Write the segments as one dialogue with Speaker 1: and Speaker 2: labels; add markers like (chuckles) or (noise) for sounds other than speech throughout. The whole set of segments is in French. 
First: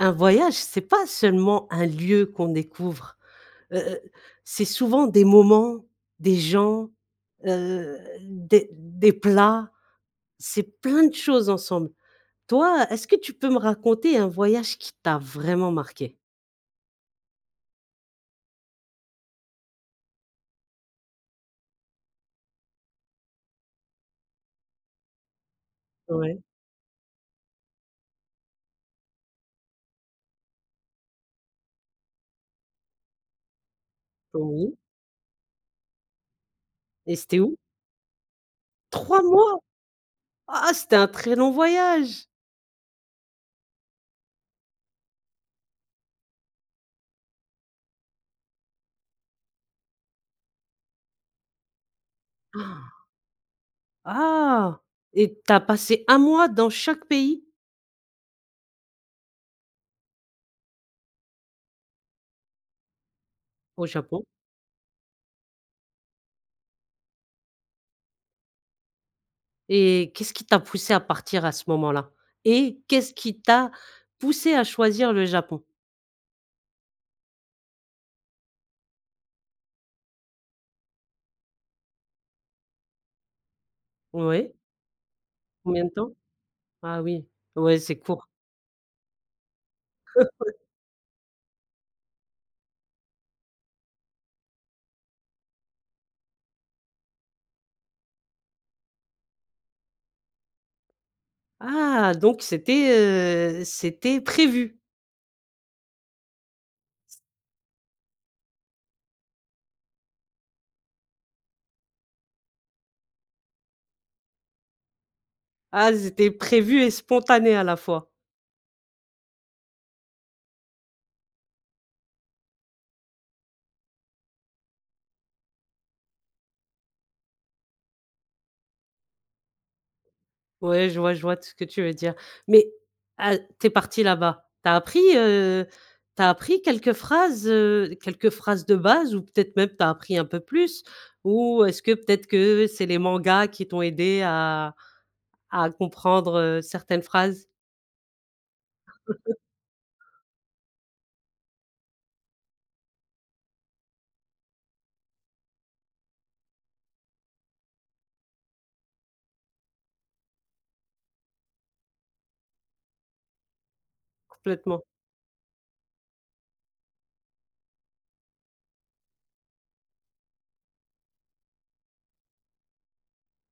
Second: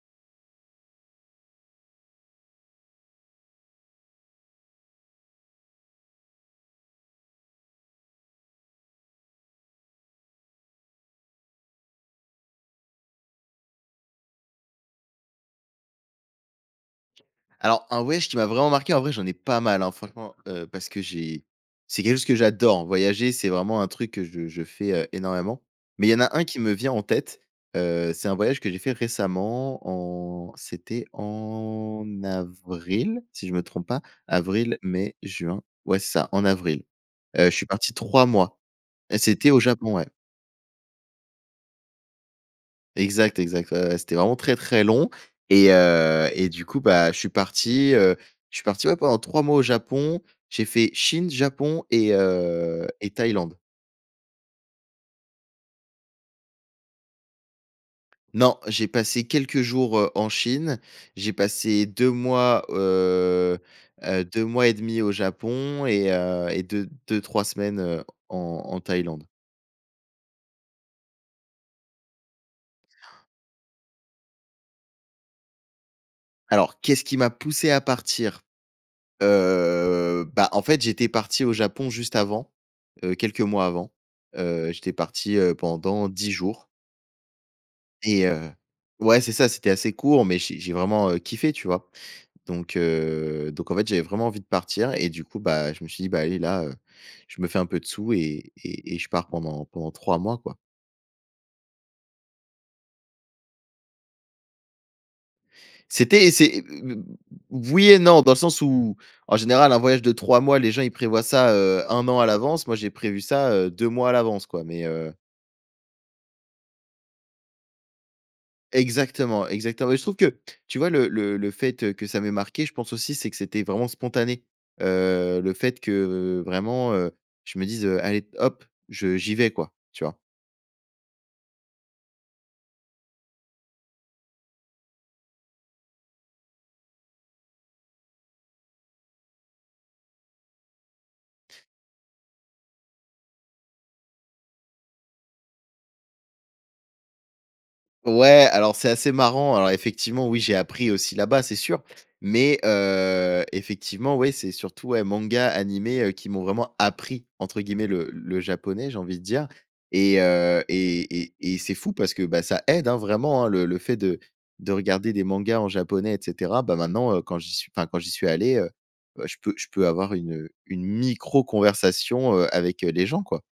Speaker 1: Un voyage, c'est pas seulement un lieu qu'on découvre. Heu heu, c'est souvent des moments, des gens, heu, des des plats, c'est plein de choses ensemble. Toi, est-ce que tu peux me raconter un voyage qui t'a vraiment marqué?
Speaker 2: Alors, un voyage qui m'a vraiment marqué, en vrai, j'en ai pas mal hein, franchement, heu, parce que j'ai c'est quelque chose que j'adore. Voyager, c'est vraiment un truc que je je fais, heu, énormément. Mais il y en a
Speaker 1: Ouais.
Speaker 2: 1 qui me vient en tête. Heu, c'est un voyage que j'ai fait récemment en c'était en avril, si je me trompe pas.
Speaker 1: Oui.
Speaker 2: Avril, mai, juin, ouais, c'est ça, en avril.
Speaker 1: Et c'était
Speaker 2: Heu, je
Speaker 1: où?
Speaker 2: suis parti 3 mois et
Speaker 1: 3
Speaker 2: c'était
Speaker 1: mois!
Speaker 2: au Japon, ouais.
Speaker 1: Ah ah c'était un très long voyage!
Speaker 2: Exact, exact. Ouais ouais, c'était vraiment très très long et heu, et du coup bah, je suis parti, heu, je suis parti ouais, pendant 3 mois au Japon, j'ai fait Chine, Japon et heu,
Speaker 1: (gasps)
Speaker 2: et Thaïlande.
Speaker 1: Ah et tu as passé 1 mois dans chaque pays?
Speaker 2: Non, j'ai passé quelques jours, heu, en Chine, j'ai passé 2 mois, heu
Speaker 1: Au Japon.
Speaker 2: heu, 2 mois et 1/2 au Japon et heu, et 2- deux-trois semaines, heu, en en Thaïlande.
Speaker 1: Et qu'est-ce qui t'a poussé à partir à ce moment-là et qu'est-ce qui t'a poussé à choisir le Japon?
Speaker 2: Alors, qu'est-ce qui m'a poussé à partir? Heu, bah en fait, j'étais parti au Japon juste avant. Heu, quelques mois avant.
Speaker 1: Ouais.
Speaker 2: Heu, j'étais parti, heu,
Speaker 1: Combien de
Speaker 2: pendant
Speaker 1: temps?
Speaker 2: 10 jours
Speaker 1: Ah oui, ouais, c'est court.
Speaker 2: et heu ouais, c'est ça, c'était assez court, mais
Speaker 1: Ouais.
Speaker 2: j'ai j'ai vraiment, heu, kiffé, tu vois? Donc, heu, donc en fait, j'avais vraiment envie de partir et du coup, bah, je me suis dit: «Bah, allez là, heu, je me fais un peu de sous et et et je pars pendant pendant 3 mois, quoi».
Speaker 1: Ah, donc c'était, heu, c'était prévu.
Speaker 2: C'était et c'est oui et non dans le sens où, en général, un voyage de 3 mois, les gens ils prévoient ça, heu, 1 an, à l'avance. Moi j'ai prévu ça, heu, 2 mois à l'avance, quoi, mais, heu
Speaker 1: Ah, c'était prévu et spontané, à la fois?
Speaker 2: Exactement, exactement, mais je trouve que tu vois? Le le le fait que ça m'ait marqué, je pense aussi, c'est que c'était vraiment spontané. Heu, le fait que vraiment, heu, je me dise, heu: «Allez hop, je j'y vais quoi», tu vois?
Speaker 1: Ouais, je vois je vois tout ce que tu veux dire, mais a tu es parti là-bas, tu as appris, heu, tu as appris quelques phrases, heu, quelques phrases de base ou peut-être même, tu as appris un peu plus ou est-ce que peut-être que c'est les mangas qui t'ont aidé à à comprendre certaines phrases?
Speaker 2: Ouais, alors c'est assez
Speaker 1: (chuckles)
Speaker 2: marrant alors effectivement oui, j'ai appris aussi là-bas, c'est sûr. Mais heu, effectivement ouais, c'est surtout ouais, mangas, animés, heu, qui m'ont vraiment «appris» entre guillemets le le japonais, j'ai envie de dire et heu, et et et c'est fou parce que bah, ça aide, hein, vraiment hein. Le le fait de de
Speaker 1: Complètement.
Speaker 2: regarder des mangas en japonais et cetera, bah maintenant, heu, quand j'y suis enfin quand j'y suis allé, heu, bah je peux je peux avoir une, heu, une micro conversation, heu, avec, heu, les gens quoi.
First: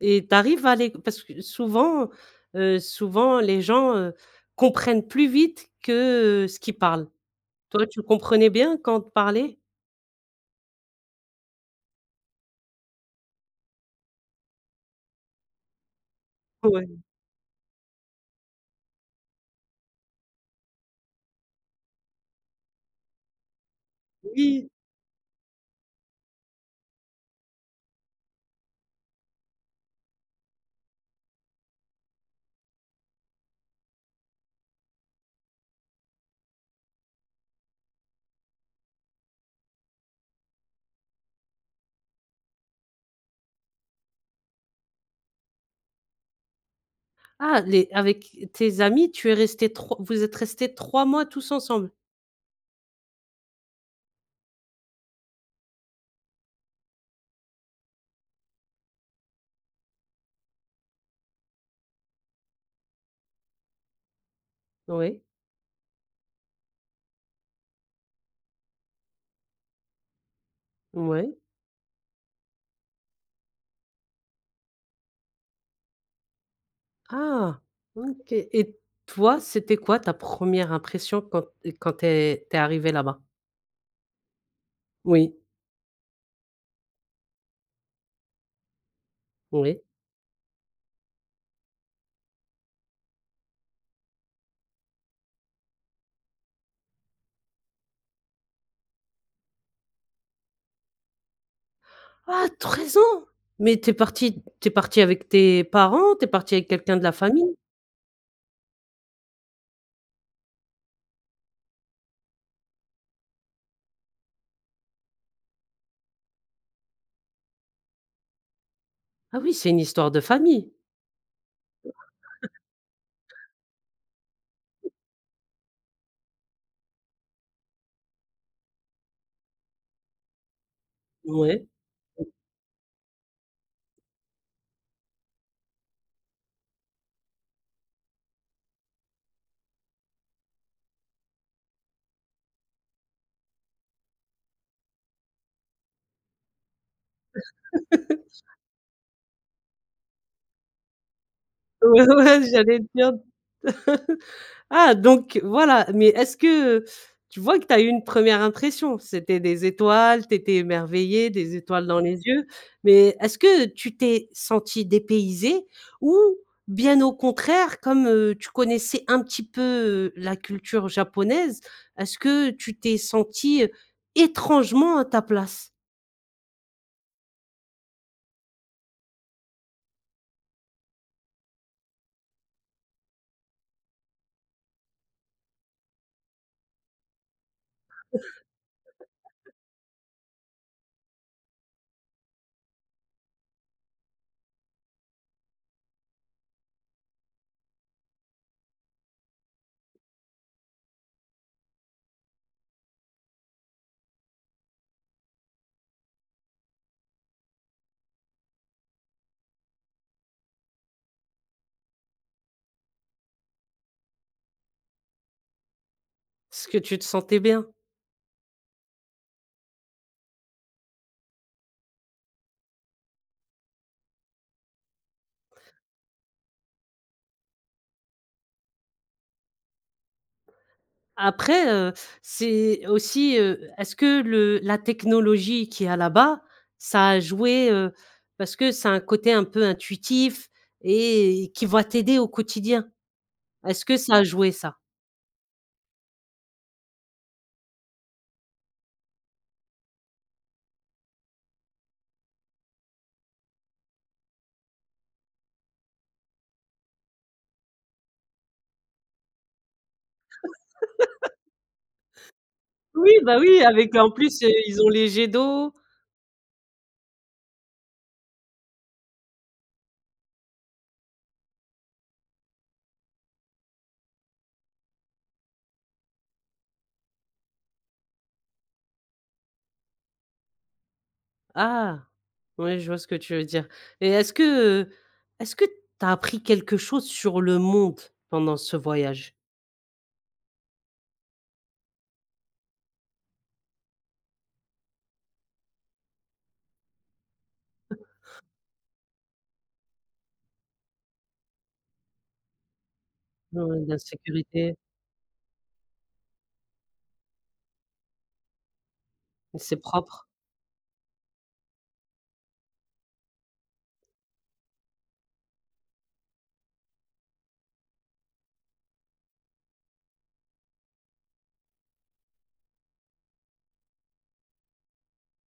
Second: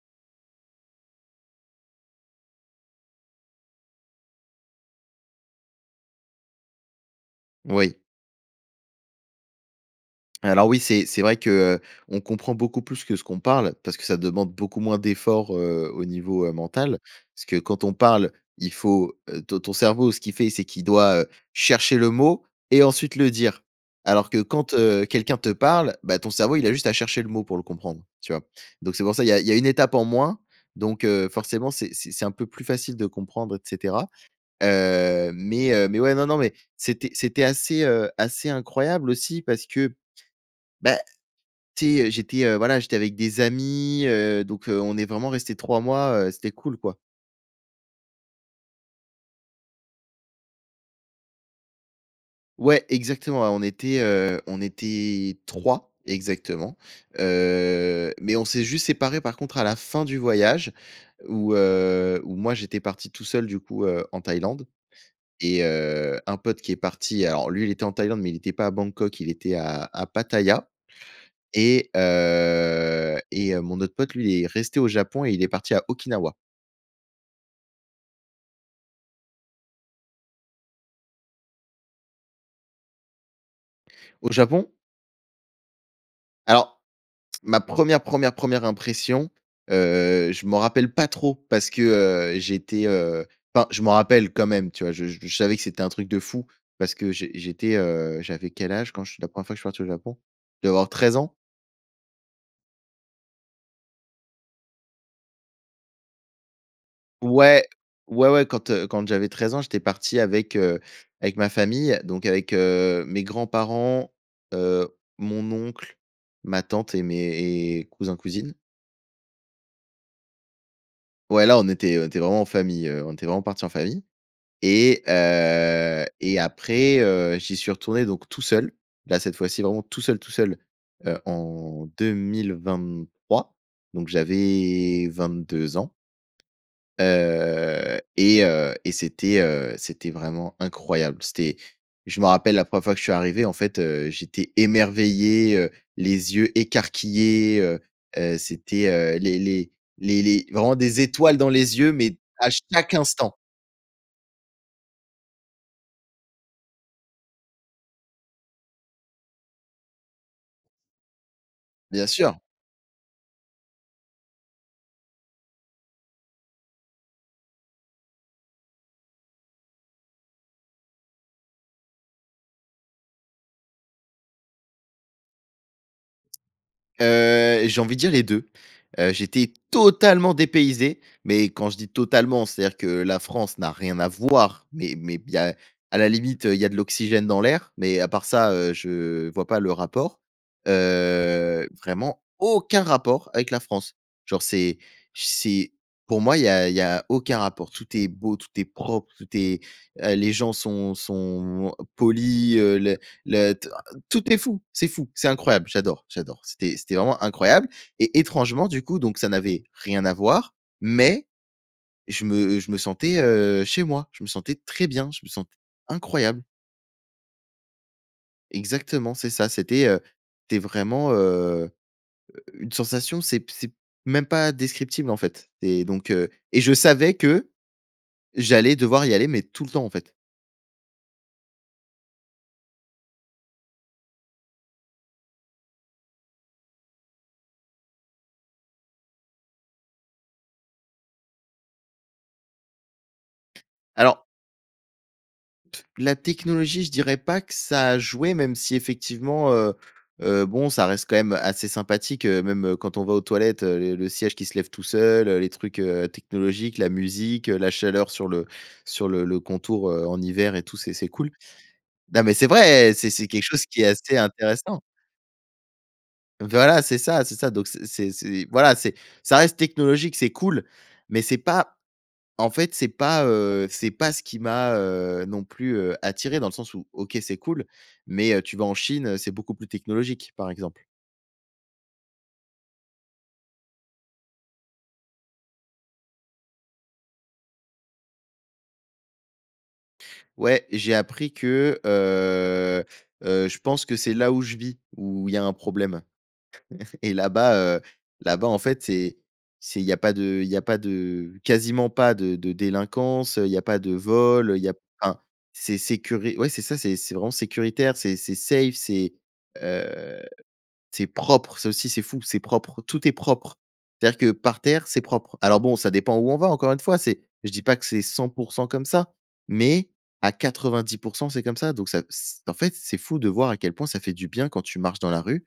Speaker 1: Et tu arrives à les q parce que souvent, heu, souvent les gens, heu, comprennent plus vite que, heu, ce qu'ils parlent. Toi
Speaker 2: Oui.
Speaker 1: tu comprenais bien quand on te parlait?
Speaker 2: Alors oui, c'est c'est vrai qu'on comprend beaucoup plus que ce qu'on parle, parce que ça demande beaucoup moins d'effort, heu, au niveau, heu, mental.
Speaker 1: Ouais.
Speaker 2: Parce que quand on parle, il faut, heu ton ton cerveau, ce qu'il fait, c'est qu'il doit, heu, chercher le mot et ensuite le dire. Alors que
Speaker 1: Oui!
Speaker 2: quand, heu, quelqu'un te parle, bah ton cerveau il a juste à chercher le mot pour le comprendre, tu vois? Donc c'est pour ça, il y a il y a 1 étape en moins. Donc heu, forcément, c'est c'est c'est un peu plus facile de comprendre et cetera. Heu, mais, heu, mais ouais non non mais c'était c'était assez, heu, assez incroyable aussi parce que bah, tu sais, heu, j'étais, heu, voilà, j'étais avec des amis, heu, donc heu, on est vraiment resté 3 mois, heu, c'était cool quoi.
Speaker 1: Ah! Les avec tes amis tu es resté 3 vous êtes resté 3 mois tous ensemble?
Speaker 2: Ouais, exactement, ouais, on était, heu, on était 3 exactement. Heu, mais on s'est juste séparés, par contre à la fin du voyage, où, heu, où moi, j'étais parti tout seul, du coup, heu, en Thaïlande
Speaker 1: Oui.
Speaker 2: et heu, un pote qui est parti, alors lui, il était en Thaïlande, mais il était pas à Bangkok, il était à à Pattaya.
Speaker 1: Moui.
Speaker 2: Et heu et heu, mon autre pote, lui, il est resté au Japon et il est parti à Okinawa.
Speaker 1: Ah! OK et toi, c'était quoi ta 1re impression quand quand tu es tu es arrivé là-bas?
Speaker 2: Au Japon?
Speaker 1: Oui.
Speaker 2: Alors, ma 1re, 1re, 1re, impression,
Speaker 1: Oui.
Speaker 2: heu, je m'en rappelle pas trop parce que, heu, j'étais, heu enfin, je m'en rappelle quand même, tu vois? Je je savais que c'était un truc de fou parce que j'é j'étais, heu, j'avais quel âge quand je suis la 1re fois que je suis parti au Japon? Je devais avoir 13 ans.
Speaker 1: Ah! 13 ans? mais tu es parti tu es parti avec tes parents? Tu es parti avec quelqu'un de la famille?
Speaker 2: Ouais, ouais, ouais, quand, heu, quand j'avais 13 ans, j'étais parti avec, heu, avec ma famille donc avec, heu, mes grands-parents, heu, mon oncle, ma tante et mes et cousins, cousines.
Speaker 1: Ah oui, c'est une histoire de famille.
Speaker 2: Ouais là, on était on était vraiment en
Speaker 1: (chuckles)
Speaker 2: famille, heu, on était vraiment parti en famille et heu et après, heu, j'y suis retourné, donc tout seul, là, cette fois-ci vraiment tout seul, tout seul, heu,
Speaker 1: Ouais.
Speaker 2: en 2023. Donc j'avais 22 ans heu et heu et c'était, heu, c'était vraiment incroyable. C'était je me rappelle la 1re fois que je suis arrivé, en fait, heu, j'étais émerveillé, heu, les yeux écarquillés, heu
Speaker 1: (chuckles)
Speaker 2: heu, c'était, heu, les les les les vraiment des étoiles dans les yeux,
Speaker 1: Ouais,
Speaker 2: mais,
Speaker 1: ouais,
Speaker 2: à
Speaker 1: j'allais le
Speaker 2: chaque
Speaker 1: dire.
Speaker 2: instant!
Speaker 1: (chuckles) Ah, donc voilà, mais, est-ce que, heu tu vois que tu as eu une 1re impression? C'était des étoiles, tu étais émerveillé, des étoiles dans
Speaker 2: Bien
Speaker 1: les
Speaker 2: sûr.
Speaker 1: yeux. Mais est-ce que tu t'es senti dépaysé? Ou bien au contraire comme, heu, tu connaissais un petit peu, heu, la culture japonaise. Est-ce que tu t'es senti étrangement à ta place?
Speaker 2: Heu, j'ai envie de dire les 2. Heu, j'étais totalement dépaysé, mais quand je dis totalement, c'est-à-dire que la France n'a rien à voir, mais mais il y a à la limite, heu, il y a de l'oxygène dans l'air, mais à part ça, heu, je vois
Speaker 1: (chuckles)
Speaker 2: pas le rapport. Heu, vraiment aucun rapport avec la France. Genre c'est j c'est pour moi, il y a il y a aucun rapport. Tout est beau, tout est propre, tout est, heu, les gens sont sont moi polis, heu, le le t tout est fou, c'est fou! C'est incroyable! J'adore, j'adore. C'était c'était vraiment incroyable et étrangement du coup, donc ça n'avait rien à voir, mais je me je me sentais, heu, chez moi. Je me sentais très bien, je me sentais incroyable.
Speaker 1: Parce que tu te sentais bien.
Speaker 2: Exactement, c'est ça, c'était, heu, c'était vraiment, heu, u une sensation, c'est p c'est même pas, descriptible en fait et donc heu et je savais que j'allais devoir y aller, mais tout le temps en fait.
Speaker 1: Après, heu, c'est aussi, heu, est-ce que le la technologie, qu'il y a là-bas, ça a joué, heu? Parce que c'est un côté un peu intuitif et qui va t'aider au quotidien. Est-ce que ça a
Speaker 2: Alors
Speaker 1: joué, ça?
Speaker 2: la technologie, je dirais pas que ça a joué, même si effectivement, heu heu, bon, ça reste quand même assez sympathique, heu, même quand on va aux toilettes, heu, le le siège qui se lève tout seul, heu, les trucs, heu, technologiques, la musique, heu, la chaleur sur le sur le le contour, heu, en hiver et tout, c'est c'est cool.
Speaker 1: (laughs)
Speaker 2: Non mais c'est vrai! C'est
Speaker 1: Oui,
Speaker 2: c'est
Speaker 1: bah
Speaker 2: quelque
Speaker 1: oui,
Speaker 2: chose qui est
Speaker 1: avec en
Speaker 2: assez
Speaker 1: plus, heu,
Speaker 2: intéressant.
Speaker 1: ils ont les jets d'eau.
Speaker 2: Voilà, c'est ça, c'est ça, donc c'est c'est c'est voilà, c'est ça reste technologique, c'est cool mais c'est pas en fait, c'est pas, heu, c'est pas ce qui m'a, heu, non plus, heu, attiré dans le sens où, OK, c'est cool mais, heu, tu vas en Chine, heu, c'est beaucoup plus technologique par exemple.
Speaker 1: Ah! Ouais, je vois ce que tu veux dire. Et est-ce que, heu, est-ce que tu as appris quelque chose sur le monde, pendant ce voyage?
Speaker 2: Ouais, j'ai appris que, heu heu je pense que c'est là où je vis, où il y a un problème. (chuckles) Et là-bas, heu,
Speaker 1: (chuckles)
Speaker 2: là-bas, en fait, c'est c'est il y a pas de il y a pas de quasiment pas de de délinquance, heu, il y
Speaker 1: Ouais,
Speaker 2: a pas
Speaker 1: ouais,
Speaker 2: de vol, heu, il y a
Speaker 1: l'insécurité.
Speaker 2: enfin, c'est sécuri ouais, c'est ça, c'est c'est vraiment sécuritaire. C'est c'est safe, c'est,
Speaker 1: Et c'est
Speaker 2: heu,
Speaker 1: propre.
Speaker 2: c'est propre. Ça aussi, c'est fou, c'est propre, tout est propre. C'est-à-dire que, par terre, c'est propre. Alors, bon, ça dépend où on va, encore une fois, c'est je dis pas que c'est 100 % comme ça, mais à 90 % c'est comme ça. Donc ça, c en fait, c'est fou de voir, à quel point ça fait du bien, quand tu marches dans la rue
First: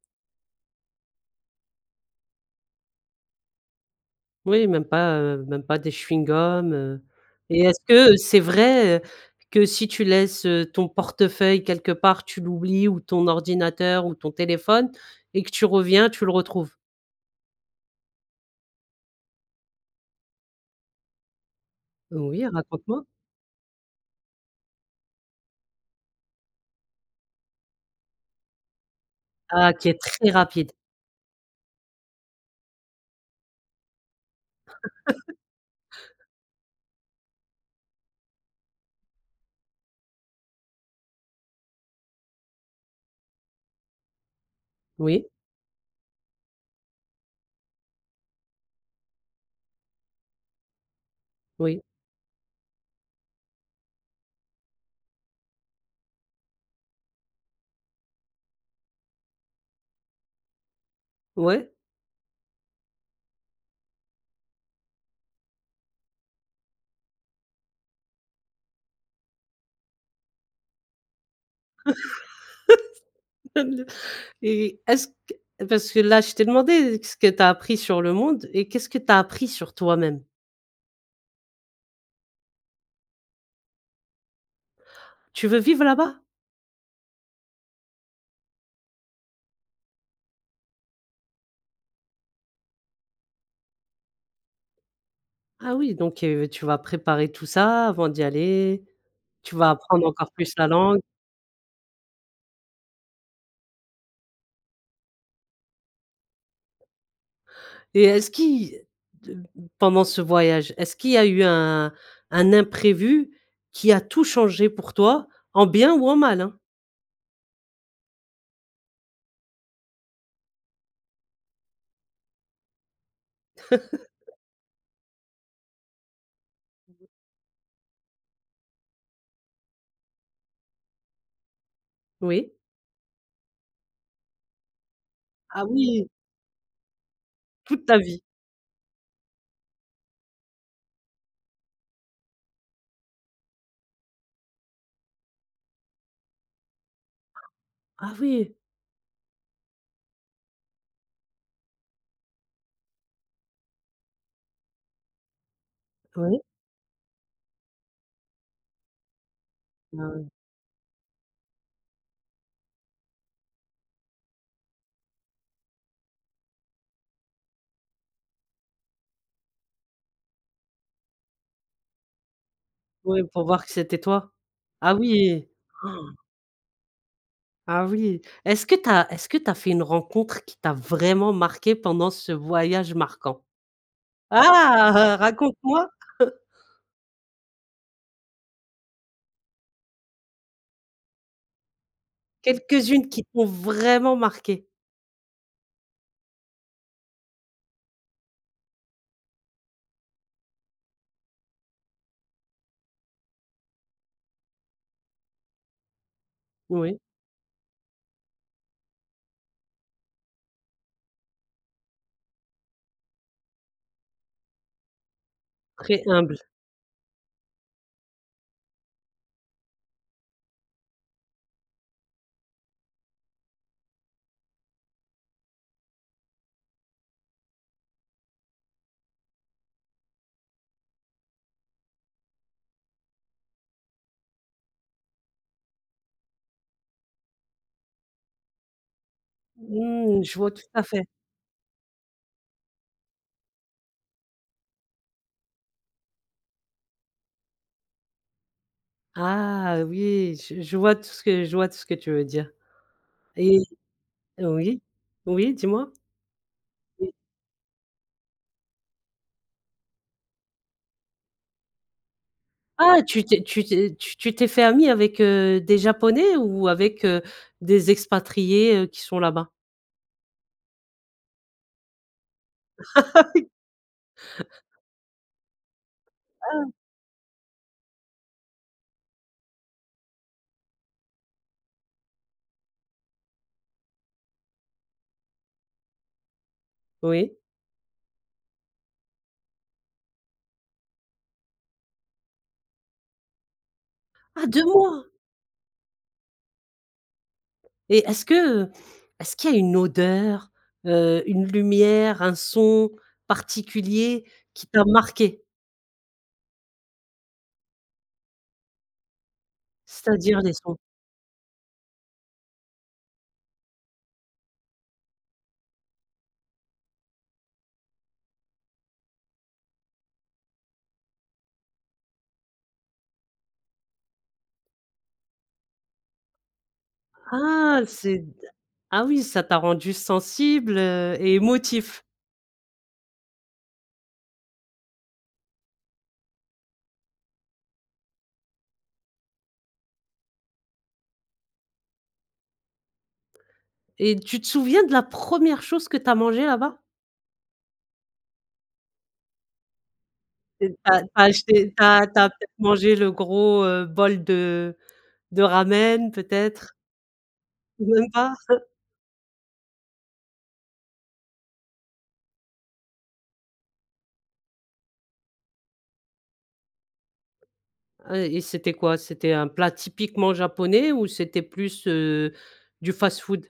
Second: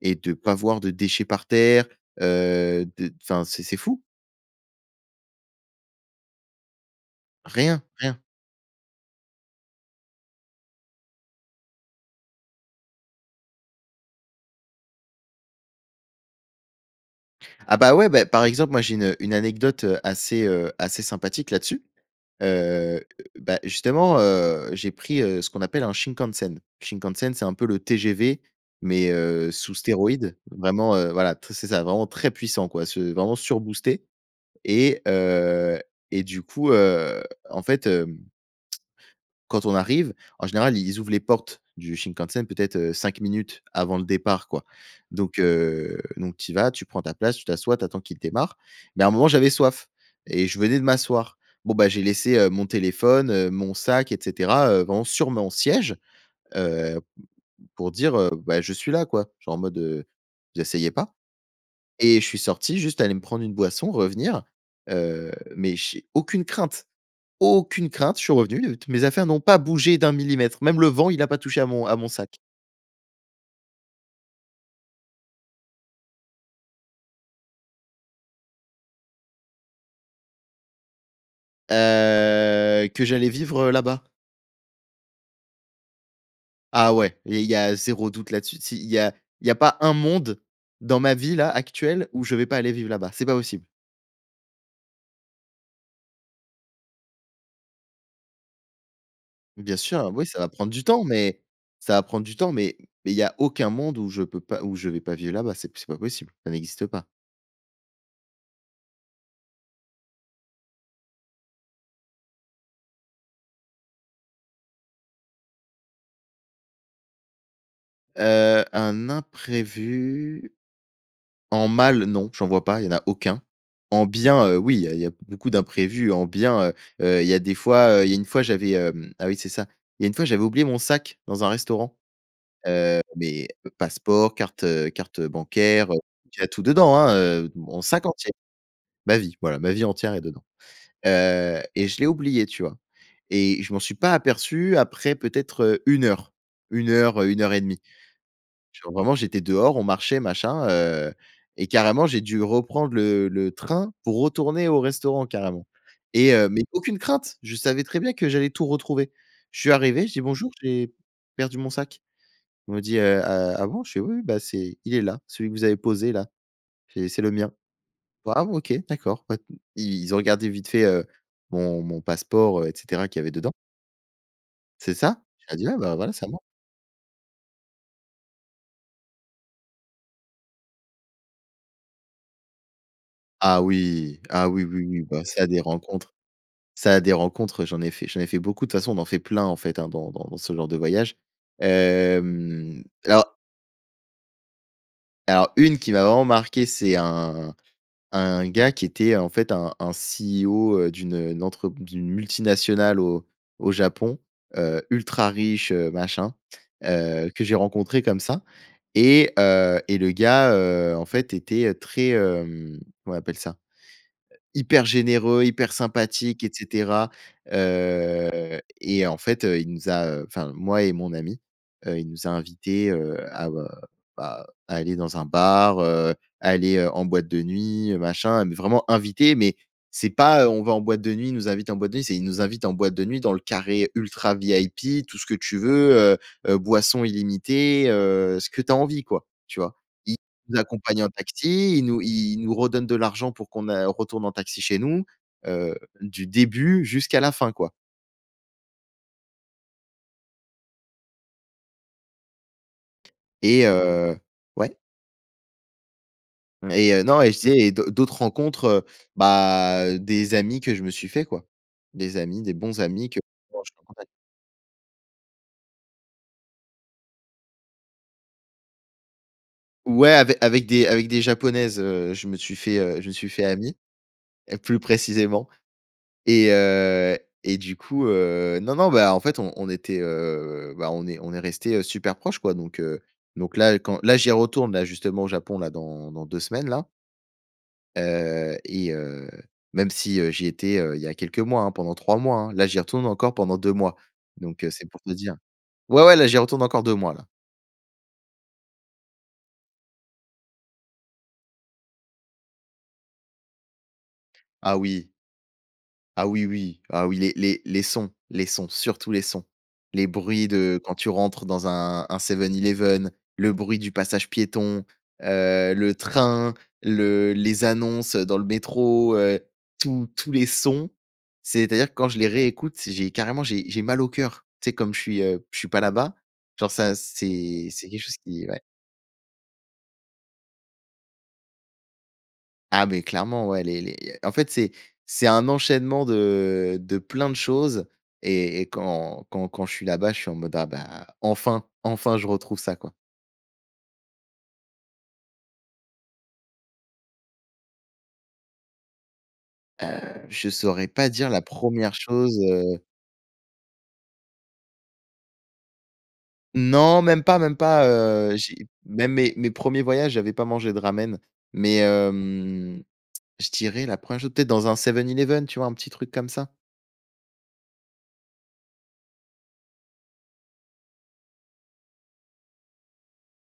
Speaker 2: et de pas voir de déchets par terre, heu, de enfin, c'est c'est fou.
Speaker 1: Oui, même pas, heu, même pas des chewing-gum, heu et est-ce
Speaker 2: Rien,
Speaker 1: que
Speaker 2: rien.
Speaker 1: c'est vrai que si tu laisses, heu, ton portefeuille quelque part, tu l'oublies, ou ton ordinateur ou ton téléphone et que tu reviens, tu le retrouves?
Speaker 2: Ah, bah, ouais, beh, par exemple, moi, j'ai une une anecdote, heu, assez, heu, assez sympathique là-dessus.
Speaker 1: Oui,
Speaker 2: Heu,
Speaker 1: raconte-moi.
Speaker 2: bah, justement, heu, j'ai pris, heu, ce qu'on appelle un Shinkansen. Shinkansen, c'est un peu le TGV mais heu,
Speaker 1: Ah,
Speaker 2: sous
Speaker 1: qui est très
Speaker 2: stéroïdes,
Speaker 1: rapide!
Speaker 2: vraiment, heu, voilà t c'est ça, vraiment très puissant, quoi, c'est vraiment surboosté et
Speaker 1: (laughs)
Speaker 2: heu, et du coup, heu, en fait, hem quand on arrive, en général, i ils ouvrent les portes du Shinkansen, peut-être, heu, 5 minutes avant le départ, quoi
Speaker 1: Oui.
Speaker 2: donc heu, donc tu y vas, tu prends ta place, tu t'assois, tu attends qu'il démarre, mais à un moment, j'avais soif et je venais de m'asseoir. Bon,
Speaker 1: Oui.
Speaker 2: ben, j'ai laissé, heu, mon téléphone, heu, mon sac et cetera, heu, vraiment sur mon siège, heu, pour dire, heu: «Bah, je suis là, quoi». Genre, en mode, heu: «Vous asseyez pas»
Speaker 1: Ouais.
Speaker 2: et je suis sorti juste aller me prendre une boisson, revenir, heu, mais j'ai aucune crainte, aucune crainte. Je suis revenu, mes affaires n'ont pas bougé d'un millimètre, même le vent, il a pas touché à mon à mon sac.
Speaker 1: (laughs) Même le et est-ce qu parce que là, je t'ai demandé qu'est-ce que tu as appris sur le monde et qu'est-ce que tu as appris sur toi-même?
Speaker 2: Heu, que j'allais vivre là-bas.
Speaker 1: Tu veux vivre là-bas?
Speaker 2: Ah, ouais et il y a 0 doute là-dessus. Tu sais? Il y a il y a pas un monde dans ma vie-là, actuelle où je vais pas aller vivre là-bas, c'est pas possible.
Speaker 1: Ah, oui donc heu, v tu vas préparer tout ça, avant d'y aller. Tu vas
Speaker 2: Bien
Speaker 1: apprendre
Speaker 2: sûr, oui,
Speaker 1: encore
Speaker 2: ça va
Speaker 1: plus la
Speaker 2: prendre du
Speaker 1: langue.
Speaker 2: temps, mais ça va prendre du temps, mais mais il y a aucun monde où je peux pas où je vais pas vivre là-bas. C'est p c'est pas possible, ça n'existe pas.
Speaker 1: Et est-ce qui de pendant ce voyage, est-ce qu'il y a eu un un imprévu qui a tout changé pour toi, en bien ou en mal, hein?
Speaker 2: Heu, un imprévu? En mal, non, j'en vois pas. Il y en a aucun. En
Speaker 1: (chuckles)
Speaker 2: bien, heu, oui, il y a il y a beaucoup d'imprévus en bien. Heu heu, il y a des fois, heu, il y a une fois, j'avais, hem ah, oui, c'est ça. Il y a une fois, j'avais oublié mon sac dans un restaurant.
Speaker 1: Oui.
Speaker 2: Heu, mes passeports, cartes, heu, cartes
Speaker 1: Ah,
Speaker 2: bancaires, heu c
Speaker 1: oui.
Speaker 2: il y a tout dedans, hein, heu, mon
Speaker 1: Toute ta
Speaker 2: sac
Speaker 1: vie.
Speaker 2: entier. Ma vie, voilà, ma vie entière est dedans. Heu et je l'ai oublié, tu vois? Et je m'en suis pas aperçu après, peut-être, heu, 1 heure, 1 heure, heu, 1 heure et 1/2.
Speaker 1: Ah, oui.
Speaker 2: Genre, vraiment, j'étais dehors, on marchait, machin, heu et carrément, j'ai dû reprendre le le train pour retourner au restaurant, carrément et
Speaker 1: Oui.
Speaker 2: heu mais aucune crainte. Je savais très bien que j'allais tout retrouver. Je suis
Speaker 1: Ah
Speaker 2: arrivé, je dis:
Speaker 1: ouais.
Speaker 2: «Bonjour, j'ai perdu mon sac». Ils m'ont dit: «Heu, ah, ah bon» je fais: «Oui, oui, bah c'est il est là, celui que vous avez posé là, c'est c'est le mien, "ah, bon, OK, d'accord" pas», ils ont regardé vite fait, heu, mon mon passeport, heu et cetera qu'il
Speaker 1: Oui,
Speaker 2: y avait
Speaker 1: pour
Speaker 2: dedans.
Speaker 1: voir que c'était toi. Ah
Speaker 2: C'est ça. Je
Speaker 1: oui!
Speaker 2: leur ai dit: «Ouais, bah, voilà,
Speaker 1: (gasps)
Speaker 2: c'est à moi».
Speaker 1: Ah oui. Est-ce que tu as est-ce que tu as fait une rencontre qui t'a vraiment marqué pendant ce voyage marquant?
Speaker 2: Ah oui,
Speaker 1: Ah!
Speaker 2: ah oui, oui, oui,
Speaker 1: (chuckles)
Speaker 2: bah ça, des
Speaker 1: Raconte-moi.
Speaker 2: rencontres
Speaker 1: (chuckles)
Speaker 2: ça, des rencontres, j'en ai fait j'en ai fait beaucoup de toute façon, on en fait plein, en fait, hein dans dans dans ce genre de voyage, hem,
Speaker 1: Quelques-unes qui
Speaker 2: alors
Speaker 1: t'ont vraiment marqué.
Speaker 2: alors 1 qui m'a vraiment marquée, c'est un un gars qui était en fait un un CEO, heu, d'une, heu, n entre d'une multinationale au au Japon, heu, ultra riche, heu, machin,
Speaker 1: Oui.
Speaker 2: heu, que j'ai rencontré comme ça et heu et le gars, heu, en fait était très, hem, comment on appelle ça? Hyper généreux, hyper
Speaker 1: Très humble.
Speaker 2: sympathique et cetera. Heu et en fait heu, il nous a, heu, enfin, moi et mon ami, heu, il nous a invités, heu, à, heu, bah heu, aller dans un bar, heu, aller en boîte de nuit, heu, machin. Mais vraiment invités, mais c'est pas, heu, on va en boîte de nuit, il nous invite en boîte de nuit, c'est, il nous invite en boîte de nuit dans le carré ultra VIP, tout ce que tu veux, heu heu, boissons illimitées, heu, ce que tu as envie quoi, tu vois?
Speaker 1: Mmh, je vois
Speaker 2: Il
Speaker 1: tout à
Speaker 2: accompagne
Speaker 1: fait.
Speaker 2: en taxi, il nous il nous redonne de l'argent pour qu'on a retourne en taxi chez nous, heu, du début jusqu'à la fin, quoi.
Speaker 1: Ah, oui! Je je vois tout ce que je vois tout ce que tu veux dire et
Speaker 2: Et heu
Speaker 1: heu,
Speaker 2: ouais?
Speaker 1: oui? Oui, dis-moi?
Speaker 2: Et heu,
Speaker 1: Oui.
Speaker 2: non et je disais et d'autres d'autres rencontres, heu, bah, des amis que je me suis faits, quoi. Des amis, des bons
Speaker 1: Ah!
Speaker 2: amis que
Speaker 1: Tu t'es tu
Speaker 2: (unintelligible) en
Speaker 1: t'es
Speaker 2: contact.
Speaker 1: tu t'es fait ami avec heu, des Japonais ou avec, heu, des expatriés, heu, qui sont là-bas?
Speaker 2: Ouais, ave avec des avec des Japonaises, heu, je me suis fait, heu, je me suis
Speaker 1: (laughs)
Speaker 2: fait
Speaker 1: Oui.
Speaker 2: ami, heu, plus précisément et
Speaker 1: Ah!
Speaker 2: heu et du coup, heu non, non, bah, en fait, on on était, heu, bah, on est on est restés, heu, super proches, quoi donc heu, donc là, quand là, j'y retourne, là, justement au Japon, là, dans dans 2 semaines, là.
Speaker 1: Oui.
Speaker 2: Heu et heu, même si, heu, j'y étais, heu, il y a quelques mois, hein, pendant 3 mois, hein. Là, j'y retourne encore pendant 2 mois
Speaker 1: Ah
Speaker 2: donc
Speaker 1: 2
Speaker 2: heu, c'est pour
Speaker 1: mois!
Speaker 2: te dire. Ouais, ouais, là, j'y retourne encore 2 mois, là.
Speaker 1: Et est-ce que, heu, est-ce qu'il y a une odeur, heu, une lumière, un son particulier qui
Speaker 2: Ah,
Speaker 1: t'a
Speaker 2: oui.
Speaker 1: marqué?
Speaker 2: Ah, oui, oui. Ah, oui, les les les sons les sons, surtout les sons. Les
Speaker 1: C'est-à-dire
Speaker 2: bruits
Speaker 1: des sons?
Speaker 2: de quand tu rentres dans un un Seven Eleven, le bruit du passage piéton, heu, le train, le les annonces, heu, dans le métro, heu, tous tous les sons. C'est-à-dire que quand je les réécoute, j'ai carrément, j'ai j'ai mal au cœur. Tu sais? Comme je suis, heu, je suis pas là-bas. Genre, ça c'est
Speaker 1: Ah!
Speaker 2: c'est quelque chose
Speaker 1: C'est d
Speaker 2: qui ouais.
Speaker 1: ah oui, ça t'a rendu sensible, heu et émotif.
Speaker 2: Ah mais clairement, ouais, les les en fait, c'est c'est un enchaînement de de plein de choses et et quand quand quand je suis là-bas, je suis en mode: «Ah, bah, enfin, enfin, je retrouve ça», quoi.
Speaker 1: Et tu te souviens de la 1re chose que tu as mangée là-bas?
Speaker 2: Heu, je
Speaker 1: Et tu
Speaker 2: saurais
Speaker 1: as tu
Speaker 2: pas
Speaker 1: as
Speaker 2: dire la
Speaker 1: acheté, tu
Speaker 2: 1re
Speaker 1: as tu as
Speaker 2: chose,
Speaker 1: peut-être
Speaker 2: heu.
Speaker 1: mangé le gros, heu, bol de de ramen peut-être?
Speaker 2: Non, même pas, même pas,
Speaker 1: Même pas?
Speaker 2: heu, j'ai
Speaker 1: (chuckles)
Speaker 2: même mes mes 1ers voyages, j'avais pas mangé de ramen, mais hem, je dirais, la 1re chose, peut-être dans un Seven Eleven, tu vois? Un petit truc comme ça.
Speaker 1: Heu, et c'était quoi? C'était un plat typiquement japonais ou c'était plus, heu, du fast food?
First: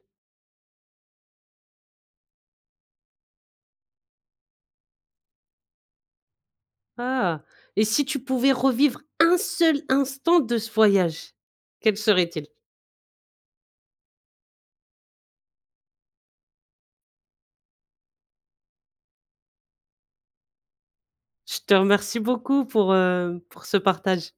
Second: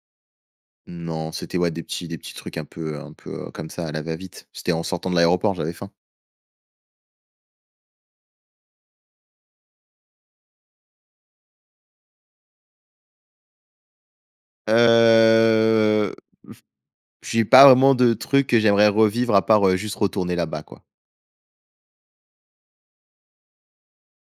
Speaker 2: Non, c'était ouais, des petits des petits trucs un peu, heu, un peu, heu, comme ça, à la va-vite. C'était en sortant de l'aéroport, j'avais faim.
Speaker 1: Ah! Et si tu pouvais revivre 1 seul instant de ce voyage, quel serait-il?
Speaker 2: Heu, (blows air) Je suis pas vraiment de truc que j'aimerais revivre à part, heu, juste retourner là-bas, quoi.
Speaker 1: Je te remercie beaucoup pour, heu, pour ce partage.